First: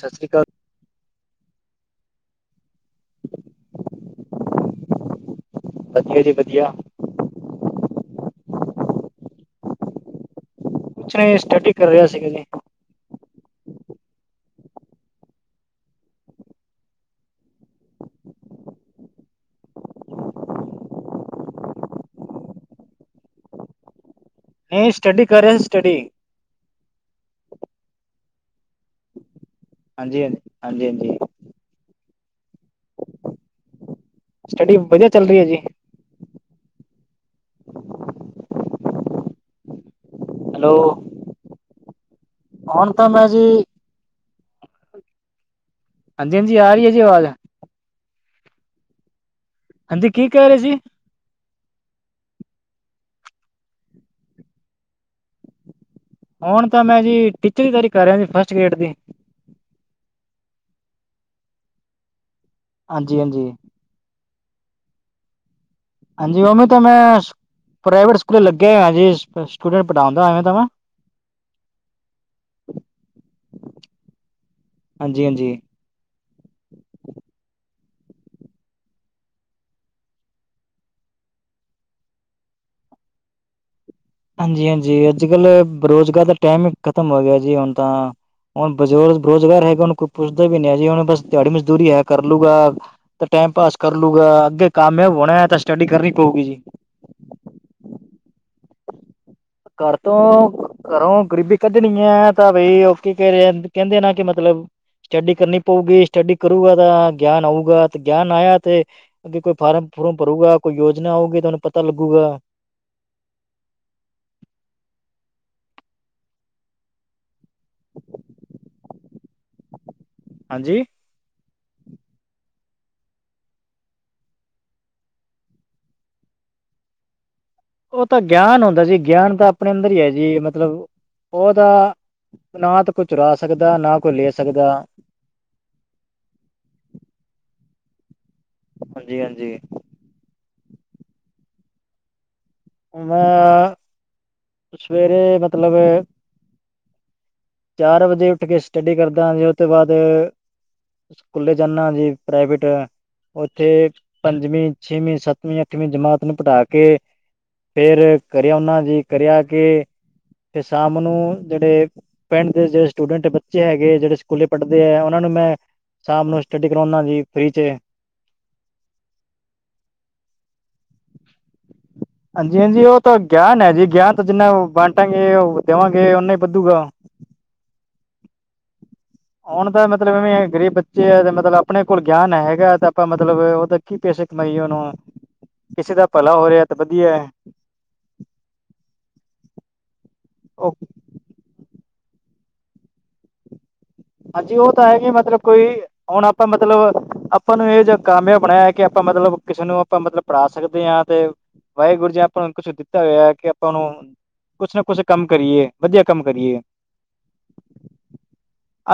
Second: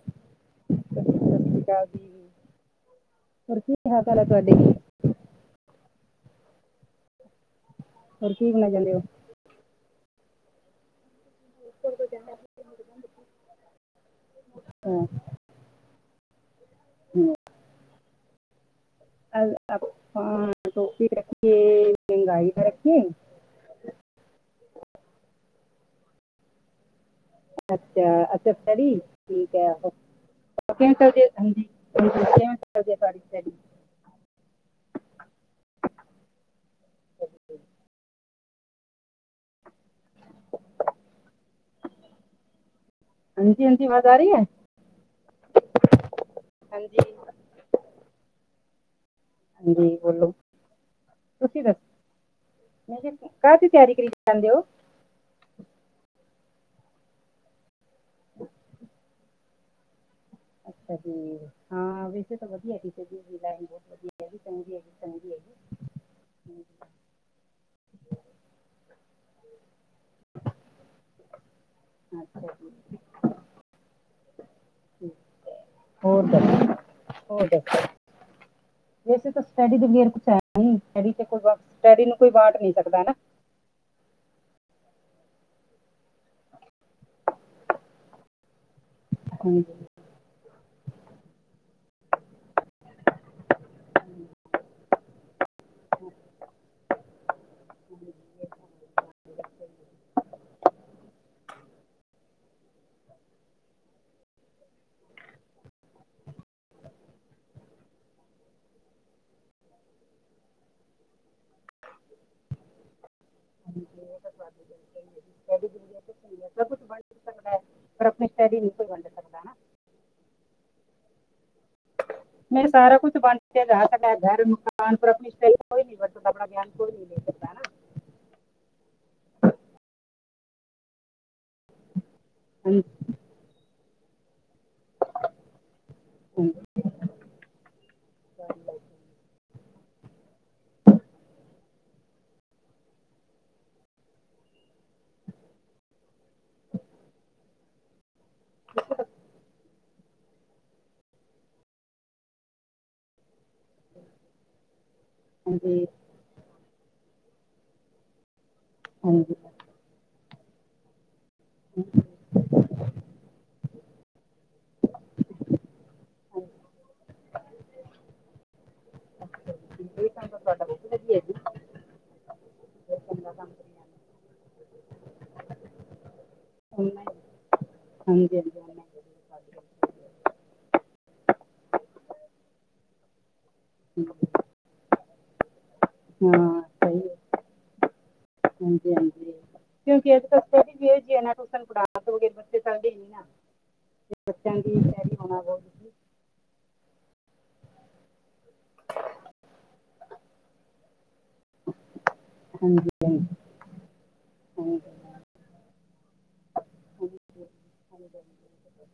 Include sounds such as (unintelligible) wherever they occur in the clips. ਸਤਿ ਸ਼੍ਰੀ ਅਕਾਲ (unintelligible) ਹੋਰ ਕੀ (unintelligible) ਵਧੀਆ ਜੀ ਵਧੀਆ ਹੋਰ ਕੀ ਬਣਾਏ ਜਾਂਦੇ ਹੋ? ਸਟੱਡੀ ਕਰ ਰਿਹਾ ਸੀਗਾ ਜੀ ਹਾਂ ਹਮ ਆਪ ਟੋਪੀ ਰੱਖ ਲਿੰਗਾਈ ਰੱਖੀਏ ਨਹੀਂ ਸਟਡੀ ਕਰੇ ਸਟਡੀ ਅੱਛਾ, ਅੱਛਾ ਸਟੱਡੀ ਠੀਕ ਹੈ ਹਾਂਜੀ, ਕਿਵੇਂ ਚਲਦੀ ਤੁਹਾਡੀ ਸਟੱਡੀ ਸਟੱਡੀ ਵਧੀਆ ਚੱਲ ਰਹੀ ਹੈ ਜੀ (unintelligible) ਹੈਲੋ। ਹੁਣ ਤਾਂ ਮੈ ਜੀ ਸੇਵਾਦਾਰੀ ਐ? ਹਾਂਜੀ, ਹਾਂਜੀ ਆ ਰੀਏ ਜੀ ਆਵਾਜ਼ ਜੀ, ਹਾਂਜੀ ਕੀ ਬੋਲੋ ਕਹਿ ਰਹੇ ਸੀ ਤੁਸੀਂ ਦੱਸੋ, ਕਾਹਦੀ ਤਿਆਰੀ ਕਰੀ ਜਾਂਦੇ ਹੋ? ਹੁਣ ਤਾਂ ਮੈਂ ਜੀ ਟੀਚਰ ਦੀ ਤਰੀ ਕਰ ਰਿਹਾ ਜੀ ਫਸਟ ਗ੍ਰੇਡ ਦੀ ਅੱਛਾ ਜੀ, ਹਾਂ ਵੈਸੇ ਤਾਂ ਵਧੀਆ ਟੀਚਰ ਹਾਂਜੀ ਹਾਂਜੀ ਲਾਈਨ ਬਹੁਤ ਵਧੀਆ ਇਹੀ ਤੰਗੀ, ਇਹੀ ਤੰਗੀ ਇਹੀ ਹਾਂਜੀ, ਉਵੇ ਤਾਂ ਮੈਂ ਪ੍ਰਾਈਵੇਟ ਸਕੂਲ ਲੱਗੇ ਜੀ ਸਟੂਡੈਂਟ ਪੜ੍ਹਾਉਂਦਾਵੇਂ ਤਾਂ ਮੈਂ ਅੱਛਾ ਜੀ, ਠੀਕ ਹਾਂਜੀ -ਹਾਂਜੀ। ਹੋ ਤਾਂ ਹੋ ਦ ਵੈਸੇ ਤਾਂ ਸਟੱਡੀ ਦੇ ਵਰ ਕੁਛ ਹੈ, ਸਟੱਡੀ ਕੋਈ ਸਟੱਡੀ ਨੂੰ ਕੋਈ ਵਾਂਟ ਨਹੀਂ ਸਕਦਾ ਹਨਾ ਹਾਂਜੀ -ਹਾਂਜੀ, ਅੱਜ ਕੱਲ੍ਹ ਰੁਜ਼ਗਾਰ ਦਾ ਟਾਈਮ ਹੀ ਖ਼ਤਮ ਹੋ ਗਿਆ ਜੀ ਹੁਣ ਤਾਂ ਹੁਣ ਬਜ਼ੁਰਗ ਹਾਂਜੀ ਰੁਜ਼ਗਾਰ ਹੈਗਾ ਉਹਨੂੰ ਸਟੱਡੀ ਕੋਈ ਪੁੱਛਦਾ ਵੀ ਨਹੀਂ ਅ ਜੀ ਉਹਨ ਬਸ ਦਿਹਾੜੀ ਮਜ਼ਦੂਰੀ ਹੈ ਕਰ ਲੂਗਾ ਤੇ ਟਾਈਮ ਪਾਸ ਕਰ ਲੂਗਾ, ਅੱਗੇ ਕਾਮਯਾਬ ਹੋਣਾ ਹੈ ਤਾਂ ਸਟੱਡੀ ਕਰਨੀ ਪਊਗੀ ਜੀ। ਦੇ ਬਗੈਰ ਘਰ ਤੋਂ ਘਰੋਂ ਗਰੀਬੀ ਕੱਢਣੀ ਹੈ ਤਾਂ ਬਈ ਉਹ ਕੀ ਕ ਕਹਿੰਦੇ ਨਾ ਕਿ ਮਤਲਬ ਸਟੱਡੀ ਕਰਨੀ ਪਊਗੀ, ਸਟੱਡੀ ਕਰੂਗਾ ਤਾਂ ਗਿਆਨ ਆਊਗਾ ਤੇ ਗਿਆਨ ਆਇਆ ਤੇ ਅੱਗੇ ਕੋਈ ਫਾਰਮ ਫਰਮ ਭਰੂਗਾ ਕੋਈ ਯੋਜਨਾ ਆਊਗੀ ਤੁਹਾਨੂੰ ਪਤਾ ਲੱਗੂਗਾ ਹਾਂਜੀ ਉਹ ਸਭ ਬਾ ਸਭ ਕੁਛ ਵੰਡ ਸਕਦਾ ਪਰ ਆਪਣੀ ਸਟਡੀ ਕੋਈ ਵੰਡ ਸਕਦਾ ਹਾਂਜੀ ਮੈਂ ਸਾਰਾ ਕੁਛ ਬਣ ਜਾ ਸਕਡ ਘਰ ਮਕਾਨ ਕੋਈ ਨ ਪਾ ਧਿਆਨ ਕੋਈ ਨੀ ਨਹੀਂ ਸਕਦਾ ਨਾ ਉਹ ਤਾਂ ਗਿਆਨ ਹੁੰਦਾ ਜੀ ਗਿਆਨ ਤਾਂ ਆਪਣੇ ਅੰਦਰ ਹੀ ਹੈ ਜੀ ਮਤਲਬ ਉਹਦਾ ਨਾ ਤਾਂ ਕੋਈ ਹਾਂਜੀ ਚੁਰਾ ਸਕਦਾ, ਨਾ ਕੋਈ ਲੈ ਸਕਦਾ (inaudible) ਹਾਂਜੀ- ਹਾਂਜੀ। ਮੈਂ ਸਵੇਰੇ ਮਤਲਬ ਚਾਰ ਵਜੇ ਉੱਠ ਕੇ ਸਟੱਡੀ ਕਰਦਾਾਂ ਉਹ ਤੋਂ ਬਾਅਦ ਸਕੂਲੇ ਜਾਂਦਾ ਜੇ ਪ੍ਰਾਈਵੇਟ ਉੱਥੇ ਪੰਜਵੀਂ, ਛੇਵੀਂ, ਸੱਤਵੀਂ, ਹਾਂਜੀ ਅੱਠਵੀਂ ਜਮਾਤ ਨੂੰ ਪੜਾ ਕੇ ਫੇਰ ਕਰਿਆ ਉਹਨਾਂ ਜੀ ਹਾਂਜੀ ਕਰਿਆ ਕੇ ਫਿਰ ਸ਼ਾਮ ਨੂੰ ਜਿਹੜੇ ਪਿੰਡ ਦੇ ਜਿਹੜੇ ਸਟੂਡੈਂਟ ਬੱਚੇ ਹੈਗੇ ਜਿਹੜੇ ਸਕੂਲੇ ਪੜ੍ਹਦੇ ਹੈ ਉਹਨਾਂ ਨੂੰ ਮੈਂ ਸਾਮ ਨੂੰ ਸਟੱਡੀ ਕਰਾਉਨਾ ਜੀ ਫਰੀ ਚ ਇਹ ਕੰਮ ਹੈ ਤੁਹਾਡਾ। ਹਾਂਜੀ -ਹਾਂਜੀ। ਹਾਂਜੀ- ਹਾਂਜੀ, ਉਹ ਤਾਂ ਕੰਮ ਗਿਆਨ ਹੈ ਜੀ ਕਰਿਆ ਗਿਆਨ ਤਾਂ ਜਿੰਨਾ ਵਾਂਟਾਂਗੇ ਉਹ ਦੇਵਾਂਗੇ ਓਨਾ ਹੀ ਵੱਧੂਗਾ। ਹਾਂਜੀ ਹਾਂਜੀ। ਹੁਣ ਤਾਂ ਮਤਲਬ ਐਵੇਂ ਗ਼ਰੀਬ ਬੱਚੇ ਆ ਤੇ ਮਤਲਬ ਆਪਣੇ ਕੋਲ ਗਿਆਨ ਹੈਗਾ ਤੇ ਆਪਾਂ ਮਤਲਬ ਉਹਦਾ। ਕੀ ਪੈਸੇ ਕਮਾਈਏ ਉਹਨੂੰ ਕਿਸੇ ਦਾ ਭਲਾ ਹੋ ਰਿਹਾ ਹਾਂ ਹੈ ਤਾਂ ਸਹੀ ਵਧੀਆ ਹੈ। ਹਾਂਜੀ ਹਾਂਜੀ ਕਿਉਂਕਿ ਇੱਥੇ ਸਟੱਡੀ ਉਹ ਵੀ ਇਹੀ ਜੀ ਆ ਨਾ। ਉਸ ਨੂੰ ਪੜਾ ਪੜੂ ਕੇ ਬੱਚੇ ਚੱਲਦੇ ਨਹੀਂ ਹੈ। ਹਾਂਜੀ ਉਹ ਤਾਂ ਹੈਗੇ ਮਤਲਬ ਬਹੁਤ ਕੋਈ ਹੁਣ ਆਪਾਂ ਮਤਲਬ। ਆਪਾਂ ਨੂੰ ਇਹ ਜਿਹਾ ਕਾਮਯਾਬ ਬਣਾਇਆ ਕਿ ਆਪਾਂ ਮਤਲਬ ਕਿਸੇ ਨੂੰ ਆਪਾਂ ਮਤਲਬ ਪੜ੍ਹਾ ਸਕਦੇ ਹਾਂ ਤੇ। ਵਾਹਿਗੁਰੂ ਜੀ ਆਪਾਂ ਨੂੰ ਹਾਂਜੀ ਕੁਛ ਹਾਂਜੀ ਦਿੱਤਾ ਹੋਇਆ ਹੈ। ਕਿ ਆਪਾਂ ਨੂੰ ਕੁਛ ਨਾ ਕੁਛ ਕੰਮ ਕਰੀਏ ਵਧੀਆ ਕੰਮ ਕਰੀਏ। ਹਾਂਜੀ ਹਾਂਜੀ।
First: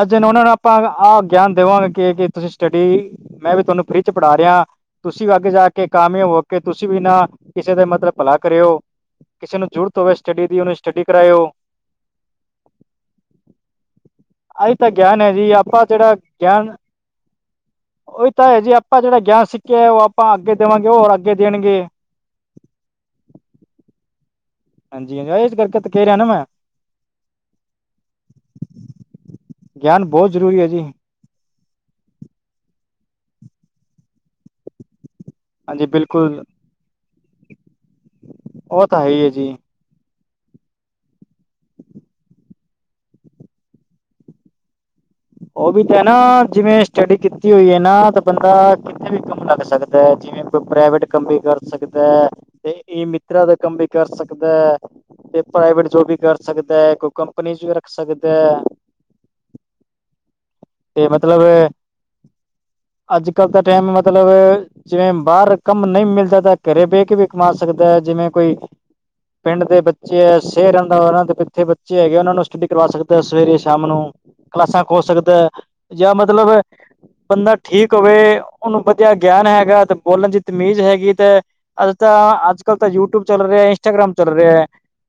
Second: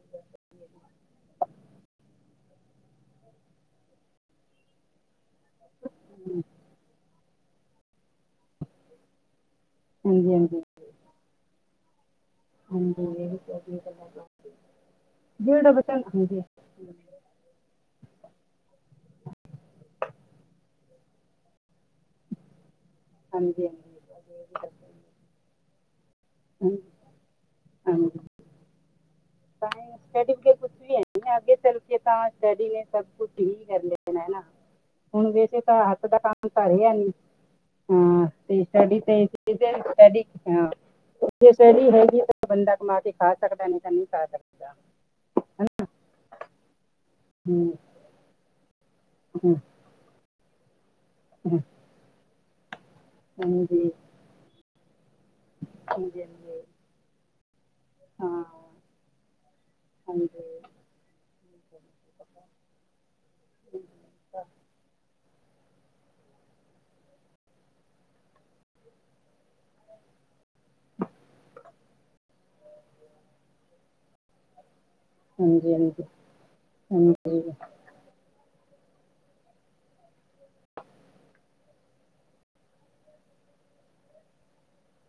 ਅੱਜ ਉਹਨਾਂ ਨੂੰ ਆਪਾਂ ਆਹ ਗਿਆਨ ਦੇਵਾਂਗੇ ਕਿ ਤੁਸੀਂ ਸਟੱਡੀ। ਮੈਂ ਵੀ ਤੁਹਾਨੂੰ ਫ੍ਰਰੀ ਚ ਪੜ੍ਹਾ ਰਿਹਾ ਤੁਸੀਂ ਵੀ ਅੱਗ ਜਾ ਕੇ ਕਾਮਯਾਬ ਹੋ ਕੇ ਤੁਸੀਂ ਵੀ ਨਾ ਕਿਸੇ ਦਾ ਮਤਲਬ ਭਲਾ ਕਰਿਓ ਕਿਸੇ ਨੂੰ ਜ਼ਰੂਰਤ ਹੋਵੇ ਸਟੱਡੀ ਦੀ ਹਾਂਜੀ ਉਹਨੂੰ ਸਟੱਡੀ ਕਰਾਇਓ (unintelligible) ਤੁਹਾਡੀ ਗਲਾ ਨਾਲ ਆਹੀ ਤਾਂ ਗਿਆਨ ਹੈ ਜੀ ਆਪਾਂ ਜਿਹੜਾ ਗਿਆਨ ਹਾਂਜੀ ਉਹੀ ਤਾਂ ਹੈ ਜੀ ਆਪਾਂ ਜਿਹੜਾ ਗਿਆਨ ਸਿੱਖਿਆ ਉਹ ਆਪਾਂ ਅੱਗੇ ਦੇਵਾਂਗੇ ਹੋਰ ਅੱਗੇ ਦੇਣਗੇ ਹਾਂਜੀ ਹਾਂਜੀ ਹਾਂਜੀ ਹਾਂਜੀ ਇਸ ਕਰਕੇ ਤੇੇ ਕਿਹਾ ਰਿਹਾ ਨਾ ਮੈਂ। ਹੂੰ ਹਾਂਜੀ। ਗਿਆਨ ਬਹੁਤ ਸਟੱਡੀਜ਼ ਲਾਇ ਜ਼ਰੂਰੀ ਕੁਛ ਜੀ ਵੀ ਹੈ। ਨਹੀਂ ਅੱਗੇ ਚੱਲਕੇ ਤਾਂ ਸਟੱਡੀ ਨੇ ਸਭ ਕੁਛ ਠੀਕ ਕਰ ਲਿਆ ਹਨਾ ਹੁਣ। ਹੁਣ ਤਾਂ ਹਾਂਜੀ ਹੱਥ ਦਾ ਬਿਲਕੁਲ ਕੰਮ ਤਾਂ ਰਿਹਾ ਨੀ। ਹਾਂ ਤੇ ਉਹ ਸਟੱਡੀ ਤਾਂ ਹੈ ਤੇ ਹੀ ਹੈ ਜੀ ਇਹਦੇ ਸਟੱਡੀ ਹਾਂ। ਕੋਈ ਸਟੱਡੀ ਹੈਗੀ ਹੈ। ਬੰਦਾ ਕਮਾ ਕੇ ਖਾ ਸਕਦਾ ਨਹੀਂ ਤਾਂ ਨਹੀਂ ਖਾ ਸਕਦਾ। ਉਹ ਵੀ ਤਾਂ ਹੈ ਨਾ ਜਿਵੇਂ ਸਟੱਡੀ ਕੀਤੀ ਹੂੰ, ਹੋਈ ਹੈ ਨਾ ਤਾਂ ਬੰਦਾ ਕਿੱਥੇ ਵੀ ਕੰਮ ਹੂੰ, ਲੱਗ ਸਕਦਾ। ਅਹ ਜਿਵੇਂ ਕੋਈ ਪ੍ਰਾਈਵੇਟ। ਕੰਮ ਵੀ ਕਰ ਹੂੰ, ਸਕਦਾ ਹੈ ਤੇ ਇਹ ਮਿਤਰਾਂ ਦਾ ਕੰਮ ਵੀ ਹਾਂਜੀ ਕਰ ਸਕਦਾ ਹੈ। ਤੇ ਪ੍ਰਾਈਵੇਟ ਜੋਬ ਵੀ ਹਾਂਜੀ ਕਰ ਹਾਂਜੀ, ਸਕਦਾ ਹੈ। ਕੋਈ ਕੰਪਨੀ 'ਚ ਵੀ ਰੱਖ ਸਕਦਾ ਹਾਂ ਹੈ। ਹਾਂਜੀ। ਤੇ ਮਤਲਬ ਅੱਜ ਕੱਲ੍ਹ ਦਾ ਟਾਈਮ ਮਤਲਬ। ਜਿਵੇਂ ਬਾਹਰ ਕੰਮ ਨਹੀਂ ਮਿਲਦਾ ਤਾਂ ਘਰੇ ਬਹਿ ਕੇ ਵੀ ਕਮਾ ਸਕਦਾ ਹੈ। ਜਿਵੇਂ ਕੋਈ। ਪਿੰਡ ਦੇ ਬੱਚੇ ਹੈ ਸ਼ਹਿਰ ਰਹਿੰਦਾ ਉਹਨਾਂ ਦੇ ਇੱਥੇ ਬੱਚੇ ਹੈਗੇ ਉਹਨਾਂ ਨੂੰ ਸਟੱਡੀ ਕਰਵਾ ਸਕਦੇ ਸਵੇਰੇ ਸ਼ਾਮ ਨੂੰ। ਕਲਾਸਾਂ ਖੋ ਸਕਦਾ ਹੈ ਹਾਂਜੀ ਹਾਂਜੀ ਜਾਂ ਮਤਲਬ ਹਾਂਜੀ ਬੰਦਾ ਠੀਕ। ਹੋਵੇ ਉਹਨੂੰ ਵਧੀਆ ਗਿਆਨ ਹੈਗਾ ਤੇ ਬੋਲਣ ਦੀ ਤਮੀਜ਼ ਹੈਗੀ ਤੇ। ਅੱਜ ਤਾਂ ਅੱਜ ਕੱਲ ਤਾਂ ਯੂਟਿਊਬ ਚੱਲ ਰਿਹਾ ਹੈ। ਇੰਸਟਾਗ੍ਰਾਮ ਚੱਲ ਰਿਹਾ ਹੈ,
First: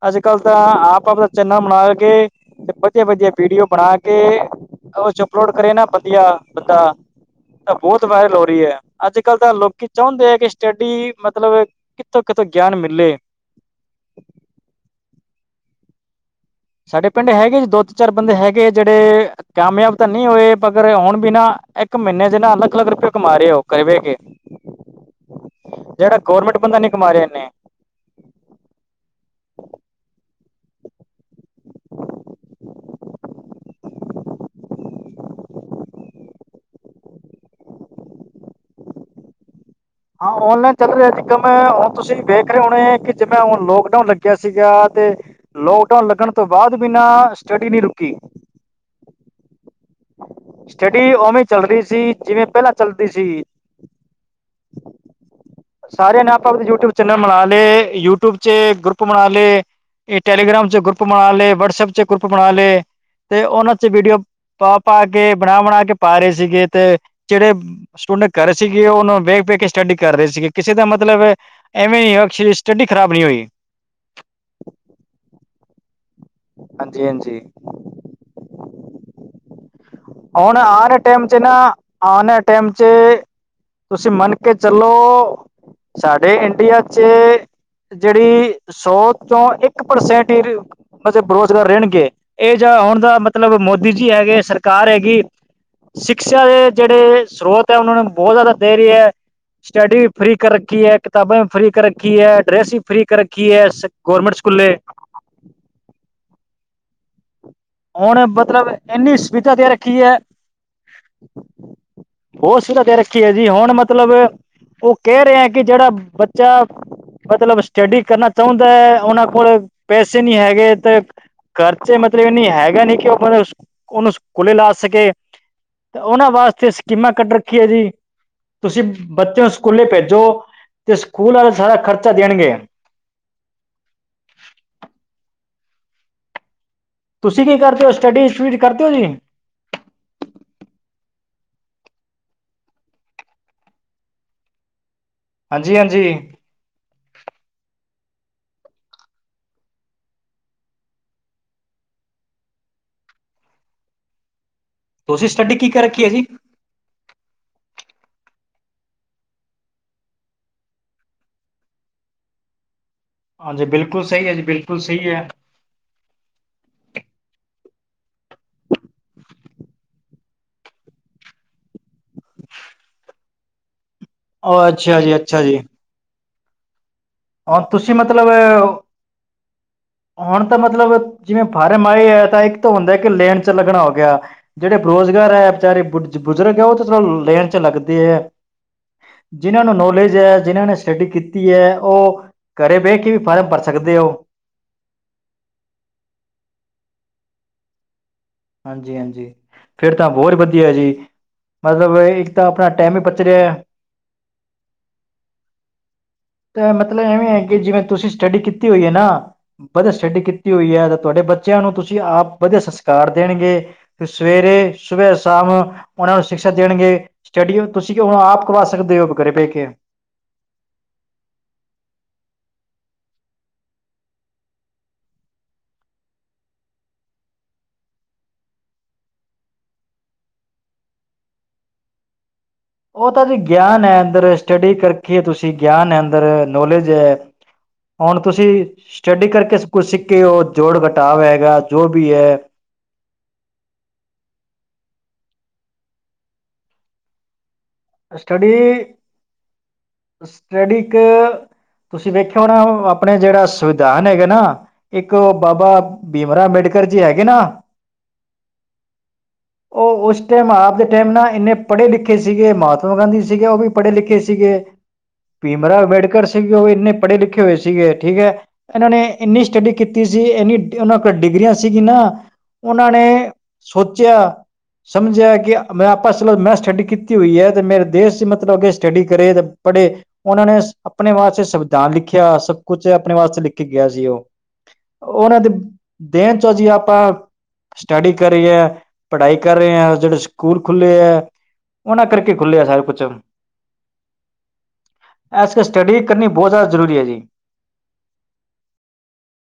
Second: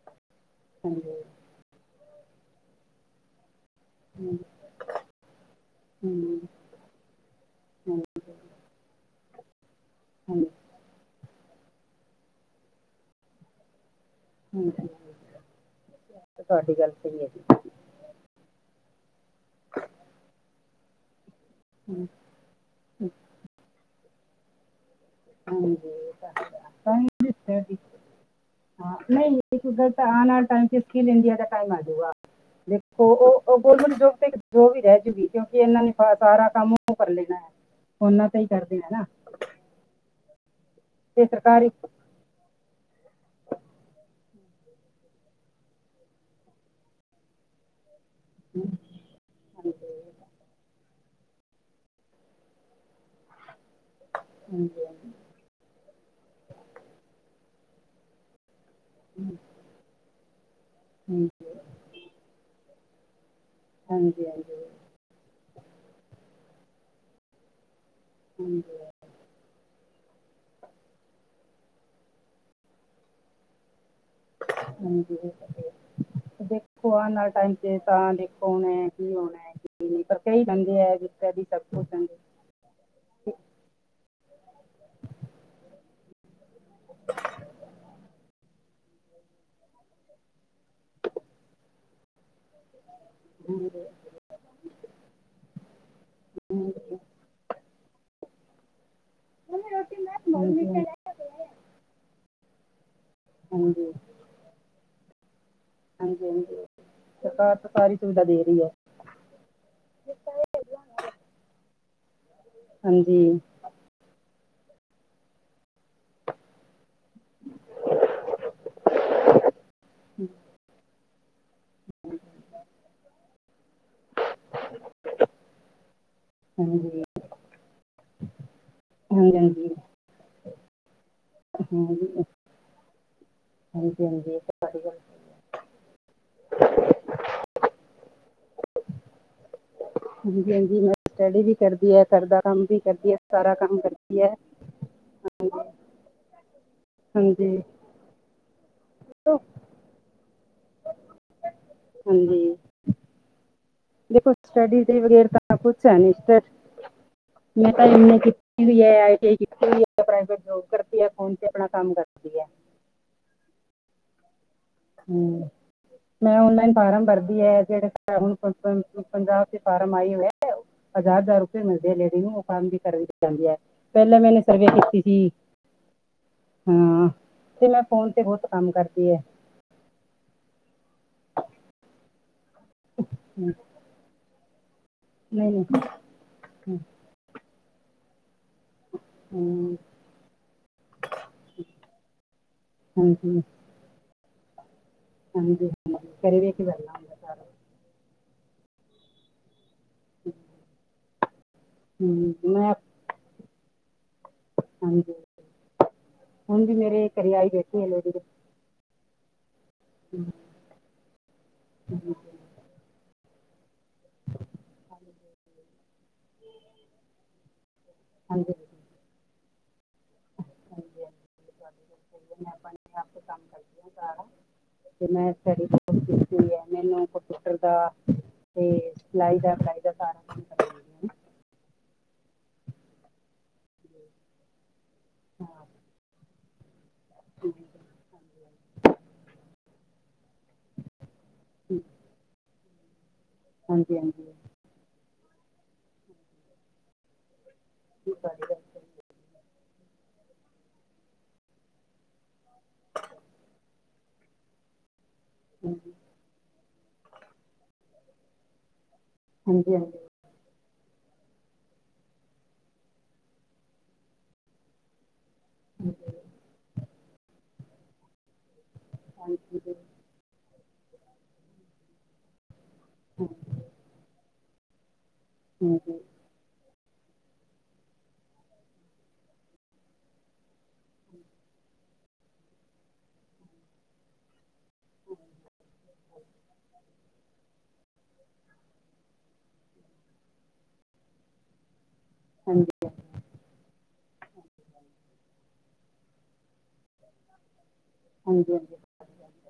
ਅੱਜ ਕੱਲ ਤਾਂ ਹਮ, ਆਪ ਆਪ ਦਾ। ਚਨੈਲ ਬਣਾ ਕੇ ਤੇ ਵਧੀਆ ਵਧੀਆ ਵੀਡੀਓ ਬਣਾ ਕੇ ਹਮ, ਉਹ 'ਚ। ਅਪਲੋਡ ਕਰੇ ਨਾ ਵਧੀਆ ਹਮ, ਬੰਦਾ। ਤਾਂ ਬਹੁਤ ਵਾਇਰਲ ਹੋ ਰਹੀ ਹੈ, ਅੱਜ-ਕੱਲ ਤਾਂ ਲੋਕੀ ਚਾਹੁੰਦੇ ਹਮ, ਹੈ ਹਮ, ਕਿ, ਸੱਟਡੀ ਮਤਲਬ ਕਿੱਥੋ-ਕਿੱਥੋ ਗਿਆਨ ਮਿਲੇ। ਹੂੰ, ਹੂੰ ਤੁਹਾਡੀ ਗੱਲ ਸਾਡੇ ਸਹੀ ਹੈ ਪਿੰਡ ਹੈਗੇ ਜੀ। ਦੋ ਤਿੰਨ, ਚਾਰ ਬੰਦੇ ਹੈਗੇ ਜਿਹੜੇ ਕਾਮਯਾਬ ਤਾਂ ਨਹੀਂ ਹੋਏ, ਪਗਰ ਹੁਣ ਵੀ ਨਾ, ਇੱਕ ਹਮ, ਮਹੀਨੇ ਜਿੰਨਾ ਲੱਖ ਲੱਖ ਰੁਪਿਆ ਹਮ, ਕਮਾ ਰਹੇ ਹਾਂ ਘਰੇ ਬੈਠ ਕੇ। ਹਾਂਜੀ ਇਹ ਜਿਹੜਾ ਤਾਂ ਗੌਰਮੈਂਟ ਹੈ ਬੰਦਾ ਨੀ ਕਮਾ ਰਿਹਾ ਹਾਂਜੀ ਇੰਨੇ ਭੈਣਜੀ ਹਾਂ ਨਹੀਂ ਇੱਕ ਗੱਲ ਤਾਂ ਆਹ ਨਾ ਟਾਈਮ ਤੇ ਸਕਿੱਲ ਇੰਡੀਆ ਦਾ ਟਾਈਮ ਆ ਜੂਗਾ। ਦੇਖੋ ਉਹ ਗੌਰਮੈਂਟ ਜੋਬ ਤੇ ਜੋ ਵੀ ਰਹਿ ਜੂਗੀ ਕਿਉਂਕਿ ਇਹਨਾਂ ਨੇ ਸਾਰਾ ਕੰਮ ਉਹ ਕਰ ਲੈਣਾ ਹੈ। ਉਹਨਾਂ ਤੇ ਹੀ ਕਰਦੇ ਆ ਨਾ। ਹਾਂ ਔਨਲਾਈਨ ਚੱਲ ਰਿਹਾ ਅੱਜ ਤੇ ਕਲ ਸਰਕਾਰੀ ਅਹ ਤੁਸੀਂ। ਵੇਖ ਰਹੇ ਹੋਣੇ, ਕਿ ਜਿਵੇਂ ਹੁਣ ਲੋਕਡਾਊਨ ਲੱਗਿਆਂ ਸੀਗਾ ਤੇ ਲੋਕਡਾਊਨ ਲੱਗਣ ਤੋਂ ਬਾਅਦ ਵੀ ਨਾਂ ਸਟੱਡੀ ਨਹੀਂ ਰੁਕੀ। ਹੂੰ ਸਟੱਡੀ ਉਵੇਂ ਚੱਲ ਰਹੀ ਸੀ, ਜਿਵੇਂ ਪਹਿਲਾਂ ਚੱਲਦੀ ਸੀਗੀ। ਹਾਂਜੀ ਹਾਂਜੀ ਹਾਂਜੀ ਸਾਰਿਆਂ ਨੇ ਆਪਾਂ ਆਪਦੇ ਯੂਟਿਊਬ ਚੈਨਲ ਬਣਾ ਲਏ, ਯੂਟਿਊਬ'ਚੇ ਗਰੁੱ ਪ ਬਣਾ ਲਏ, ਇਹ ਟੈਲੀਗ੍ਰਾਮ'ਚ ਗਰੁੱਪ ਬਣਾ ਹਾਂਜੀ ਲਏ, ਵਟਸਪ'ਚ ਗਰੁੱਪ ਬਣਾ ਲਏ ਪੁ ਤੇ ਉਹਨਾਂ'ਚ ਵੀਡੀਓ ਹਾਂਜੀ ਪਾ-ਪਾ ਕੇ, ਬਣਾ-ਬਣਾ ਕੇ ਪਾ ਰਹੇ ਸੀਗੇ, ਤੇ ਜਿਹੜੇ ਸਟੁੰਨ ਘਰ ਸੀਗੀ, ਉਹਨੂੰ ਬ (inaudible) ਪੇਕੇ ਸਟੱਡੀ ਕਰ ਰਹੇ ਸੀਗੇ, ਕਿਸੇ ਦਾ ਮਤਲਬ ਐਵੇਂ ਨੀ ਹੋਇ ਸਟੱਡੀ ਖ਼ਰਾਬ ਨਹੀਂ ਹੋਈ। ਹਾਂਜੀ, ਦੇਖੋ ਹਾਂਜੀ ਆਉਣ ਵਾਲ ਹਾਂਜੀ ਟਾਈਮ ਤੇ, ਤਾਂ ਦੇਖੋ, ਹੋਣਾ, ਕੀ ਹੋਣਾ ਕੀ, ਨਹੀਂ ਕਰ ਹੁਣ ਆਰ ਟਾਈਮ'ਚ ਆਨਾ ਟਾਈਮ 'ਚ ਤੁਸੀਂ ਮੰਨ ਕੇ ਚੱਲੋ। ਸਾਡੇ ਇੰਡੀਆ'ਚ ਜਿਹੜੀ ਸੌ, ਚੋ ਇੱਕ ਪਰਸੈਂਟ ਹੀ ਮਤਲਬ ਬੇਰੁਜ਼ਗਾਰ ਰਹਿਣਗੇ। ਇਹ ਜਾਂ ਆਉਣ ਦਾ ਮਤਲਬ ਹਾਂਜੀ ਮੋਦੀ ਜੀ ਹੈਗੇ ਆ ਸਰ ਕਾਰ ਹੈਗੀ, ਸਿੱਕਸ਼ਾ ਦੇ ਜਿਹੜੇ ਸਰੋਤ ਹੈ, ਉਹਨਾਂ ਨੂੰ ਬਹੁਤ ਜ਼ਿਆਦਾ ਦੇ ਰਹੀ ਹੈ। ਸਟੱਡੀ ਵੀ ਫ੍ਰੀ ਕਰ ਰੱਖੀ ਹੈ, ਕਿਤਾਬਾਂ ਵੀ ਫ੍ਰੀ ਕਰ ਰੱਖੀ ਹੈ, ਡਰੈਸ ਵੀ, ਫ੍ਰੀ ਕਰ ਰੱਖੀ ਕੀ, ਐਸ ਹਾਂਜੀ ਗੌਰਮੈਂਟ ਸਕੂਲੇ ਹਾਂਜੀ- ਹਾਂਜੀ, ਸਰਕਾਰ ਸਾਰੀ ਸੁਵਿਧਾ ਹੁਣ, ਦੇ ਰਹੀ ਹੈ ਮਤਲਬ ਇੰਨੀ ਸੁਵਿਧਾ ਦੇ ਰੱਖੀ ਐ ਬਹੁਤ ਸੁਧਾ ਦੇ ਹਾਂਜੀ ਰੱਖੀਏ ਜੀ, ਹੁਣ ਮਤਲਬ ਉਹ ਕਹਿ ਰਿਹਾ ਹੈ, ਕਿ, ਜਿਹੜਾ ਬੱਚਾ ਮਤਲਬ ਸਟੱਡੀ ਕਰਨਾ ਚਾਹੁੰਦਾ ਐ, ਉਹਨਾਂ ਕੋਲ ਪੇਸੇ ਨੀ ਹੈਗੇ, ਤੇ, ਖਰਚੇ ਮਤਲਬ ਇਹ ਨਹੀਂ ਕਿ ਉਹ ਮ ਉਹੂੰ, ਸਕੁਲੇ ਲਾ ਸਕੇ ਕਿ (inaudible) ਤੇ ਉਹਨਾਂ ਵਾਸਤੇ, ਹਾਂਜੀ ਸਕੀਮਾਂ ਕੱਢ ਰੱਖੀਏ ਜੀ। ਤੁਸੀਂ ਹਾਂਜੀ ਬੱਚੇ ਨੂੰ ਹਾਂਜੀ ਸਕੂਲੇ ਭੇਜੋ, ਤੇ ਸਕੂਲ ਵਾਲੇ ਸਾਰਾ ਹਾਂਜੀ ਖਰਚਾ ਦੇਣਗੇ। ਹਾਂਜੀ- ਹਾਂਜੀ, ਏ ਤਾਂ ਤੁਹਾਡੀ ਗੱਲ ਤੁਸੀਂ ਕੀ ਕਰਦੇ ਹੋ? ਸਟੱਡੀ, ਸੀਡ ਕਰਦੇ ਹੋ ਜੀ? ਹ, ਹਾਂ, ਮੈਂ ਸਟੱਡੀ ਵੀ ਕਰਦੀ ਆ, ਘਰ ਦਾ ਕੰਮ ਵੀ ਕਰਦੀ ਏ, ਸਾਰਾ ਕੰਮ ਕਰਦੀ ਏ। ਹਾਂਜੀ-ਹਾਂਜੀ। ਹਾਂਜੀ, ਤੋ ਹਾਂਜੀ, ਦੇਖੋ ਸਟੱਡੀ ਤੁਸੀਂ ਸਟੱਡੀ ਕੀ ਕਰ ਪੁੱਛ ਰੱਖੀ ਹੈ ਨ (inaudible) (inaudible) ਮੈਂ, ਤਾਂ ਇਨੇ ਕੀਤਾ ਈ ਆ, ਆਈ ਨੀ ਆਈ ਕੀਤੀ ਹੋਈ ਐ, ਪ੍ਰਾਈਵੇਟ ਜੋਬ ਕਰਦੀ ਐ, ਫੋਨ ਤੇ ਆਪਣਾ ਕੰਮ ਕਰਦੀ ਐ। ਹਾਂਜੀ, ਬਿਲਕੁਲ ਸਹੀ ਹੈ ਜੀ। ਬਿਲ ਹੂੰ ਮੈਂ ਓਨਲਾਈਨ ਫਾਰਮ ਭਰਦੀ ਹੈ, ਜਿਹੜੇ ਹੁਣ ਪੰਜਾਬ ਚ ਫਾਰਮ ਆਈ ਹੋਈ ਐ ਹਜ਼ਾਰ ਹਜ਼ਾਰ ਰੁਪਏ ਮਿਲਦੇ ਨੇ ਲੇਡੀਜ਼ ਨੂੰ। ਉਹ ਫ਼ਾਰਮ ਵੀ (unintelligible) ਪਹਿਲਾਂ ਮੈਨੇ ਸਰਵੇ ਉਹ ਅੱਛਾ ਕੀਤੀ ਜੀ ਸੀ ਅੱਛਾ ਜੀ ਹਾਂ (unintelligible) (inaudible) ਔਰ ਤੇ ਮੈਂ, ਤੁਸੀਂ ਫੋਨ ਤੇ ਬਹੁਤ ਕੰਮ ਮਤਲਬ ਕਰਦੀ ਐ। ਹੁਣ ਤਾਂ ਮਤਲਬ ਜਿਵੇਂ ਫਾਰਮ ਆਏ ਐ, ਤਾਂ ਇੱਕ ਤਾਂ ਹੁੰਦਾ ਕਿ, ਲੇਣ 'ਚ ਹਮ, ਲੱਗਣਾ ਹੋ ਗਿਆ। ਜਿਹੜੇ ਬਰੋਜ਼ਗਾਰ ਨਹੀਂ ਐ, ਨਹੀਂ ਵਿਚਾਰੇ ਬੁ ਬੁਜ਼ੁਰਗ ਐ, ਉਹ ਹਮ, ਤਾਂ ਚਲੋਂ ਲੇਣ'ਚ ਲੱਗਦੇ ਐ। ਜਿਹਨਾਂ ਨੂੰ ਹਮ, ਨੌਲੇਜ ਐ, ਜਿਹਨਾਂ ਨੇ ਸਟੱਡੀ ਕੀਤੀ ਐ, ਉਹ ਘਰੇ ਬਹਿ ਕੇ ਵੀ ਹਾਂਜੀ ਫਾਰਮ ਕਰ ਸਕਦੇ ਹੋ। ਹਾਂਜੀ, ਹਾਂਜੀ, ਘਰੇ ਵੇਖਕੇ ਬੈਲਾਂ ਹਾਂਜੀ-ਹਾਂਜੀ। ਫੇਰ ਤਾਂ, ਹੋਰ ਵਧੀਆ ਜੀ। ਮਤਲਬ, ਇੱਕ ਹਮ, ਤਾ ਆਪਣਾ ਮੈਂ ਟੈਮ ਹੀ ਬਚ ਰਿਹਾ ਹਾਂਜੀ ਹੁਣ ਤਾਂ ਵੀ ਮਤਲਬ ਮੇਰੇ, ਐਵੇਂ ਘਰੇ ਹੈ ਆਈ ਕਿ ਜਿਵੇਂ ਬੈਠੇ ਆ ਤੁਸੀਂ ਲੋੇਡੀ ਦੇ ਸਟੱਡੀ ਕੀਤੀ ਹੋਈ ਹੈ ਨਾ ਵਧੀਆ ਸਟੱਡੀ ਕੀਤੀ ਹੋਈ ਹੈ ਤਾਂ ਤੁਹਾਡੇ ਬੱਚਿਆਂ ਨੂੰ ਤੁਸੀਂ ਹਾਂਜੀ ਆਪ ਵਧੀਆ ਸੰਸਕਾਰ ਦੇਣਗੇ। ਸਵੇਰੇ, ਸੁਬੇ ਸ਼ਾਮ ਉਹਨਾਂ ਨੂੰ ਸ਼ਿਕਸ਼ਾ ਦੇਣਗੇ ਸਟੱਡੀਓ ਤੁਸੀਂ ਕਿ ਹੁਣ ਆਪ ਕਰਵਾ ਹਾਂਜੀ ਸਕਦੇ ਹੋ ਘਰੇ ਬਹਿ ਕੇ ਹਾਂਜੀ ਹਾਂਜੀ ਤੁਹਾਡੀ ਗੱਲ (inaudible) (unintelligible) ਤੇ ਮੈਂ ਸਟਫੀ ਕੀਤੀ ਹੈ ਮੈਨੂੰ ਕਪਿਊਟਰ ਦਾ ਤੇ ਸਲਾਈ ਦਾ ਸਲਾਈ ਦਾ ਸਾਰਾ ਕੰਮ ਕਰਦੀ ਹਾਂ ਉਹ ਤਾਂ ਜ ਗਿਆਨ ਹੈ ਅੰਦਰ ਸਟੱਡੀ ਕਰਕੇ ਹਾਂ ਤੁਸੀਂ ਗਿਆਨ ਹੈ ਅੰਦਰ ਨੌਲੇਜ ਹੈ। ਹਾਂਜੀ ਹੁਣ ਤੁਸੀਂ ਸਟੱਡੀ ਕਰਕੇ ਕੁਛ ਸਿੱਖ ਕਿ ਉਹ ਜੋੜ ਘਟਾਵ ਹੈਗਾ ਜੋ ਵੀ ਹੈ। ਹਾਂਜੀ ਹਾਂਜੀ। ਤੁਹਾਡੀ ਸਟੱਡੀ ਗੱਲ ਸਹੀ ਹੈ ਸਟੱਡੀ ਕ, ਤੁਸੀਂ ਵੇਖਿਆ ਹੋਣਾ, ਆਪਣੇ ਜਿਹੜਾ ਸੰਵਿਧਾਨ ਹੈਗਾ ਨਾ ਇੱਕ ਬਾਬਾ ਹਾਂਜੀ ਭੀਮਰਾ ਅੰਬੇਡਕਰ ਜੀ ਹੈਗੇ ਨਾ। ਹਾਂਜੀ ਹਾਂਜੀ ਉਹ ਉਸ ਟਾਈਮ ਆਪ ਦੇ ਟਾਈਮ ਨਾ, ਇੰਨੇ ਪੜ੍ਹੇ ਲਿਖੇ ਸੀਗੇ ਮਾ ਮਹਾਤਮਾ ਗਾਂਧੀ ਸੀਗੇ, ਉਹ ਵੀ ਪੜ੍ਹੇ ਲਿਖੇ ਸੀਗੇ। ਭੀਮ ਰਾਵ ਹਾਂਜੀ ਅੰਬੇਡਕਰ ਸੀਗੇ ਉਹ ਇੰਨੇ ਪੜ੍ਹੇ ਲਿਖੇ ਹੋਏ ਸੀਗੇ ਠੀਕ ਹੈ, ਇਹਨਾਂ ਨੇ ਇੰਨੀ ਹਾਂਜੀ ਹਾਂਜੀ ਸਟੱਡੀ ਕੀਤੀ ਹਾਂਜੀ ਕੀਤੀ ਸੀ ਇਨੀ ਉਹਨਾਂ ਕੋਲ ਡਿਗਰੀਆਂ ਸੀਗੀ ਨਾ ਉਹਨਾਂ ਨੇ ਸੋਚਿਆ, ਸਮਝਿਆ ਕਿ ਮੈਂ ਆਪਾਂ ਚਲੋ ਮੈਂ ਸਟੱਡੀ ਕੀਤੀ ਹੋਈ ਹੈ। ਮੇਰੇ ਦੇਸ਼ ਚ ਮਤਲਬ ਅ ਸਟੱਡੀ ਕਰੇ ਤੇ ਪੜ੍ਹੇ ਉਹਨਾਂ ਨੇ ਆਪਣੇ ਵਾਸਤੇ ਸ ਜਾਂ ਲਿਖਿਆ ਸਭ ਕੁਛ ਆਪਣੇ ਵਾਸਤੇ ਲਿਖ ਗਿਆ ਸੀ ਉਹ ਉਹਨਾਂ ਦੇ ਦੇਣ ਚੋਂ ਜੀ ਆਪਾਂ ਸਟੱਡੀ ਕਰ ਰਹੀ ਹੈ। ਪੜ੍ਹਾਈ ਕਰ ਰਹੇ ਹ, ਜਿਹੜੇ ਸਕੂਲ ਖੁੱਲ੍ਹੇ ਹੈ ਉਹਨਾਂ ਕਰ ਖੁੱਲ੍ਹਿਆ ਸਾਰੇ ਕੁਛ ਐਸ ਸਟੱਡੀ ਕਰਨੀ ਬਹੁਤ ਜ਼ਿਆਦਾ ਜ਼ਰੂਰੀ ਹੈ ਜੀ। ਹਾਂਜੀ ਹਾਂਜੀ। ਹਾਂਜੀ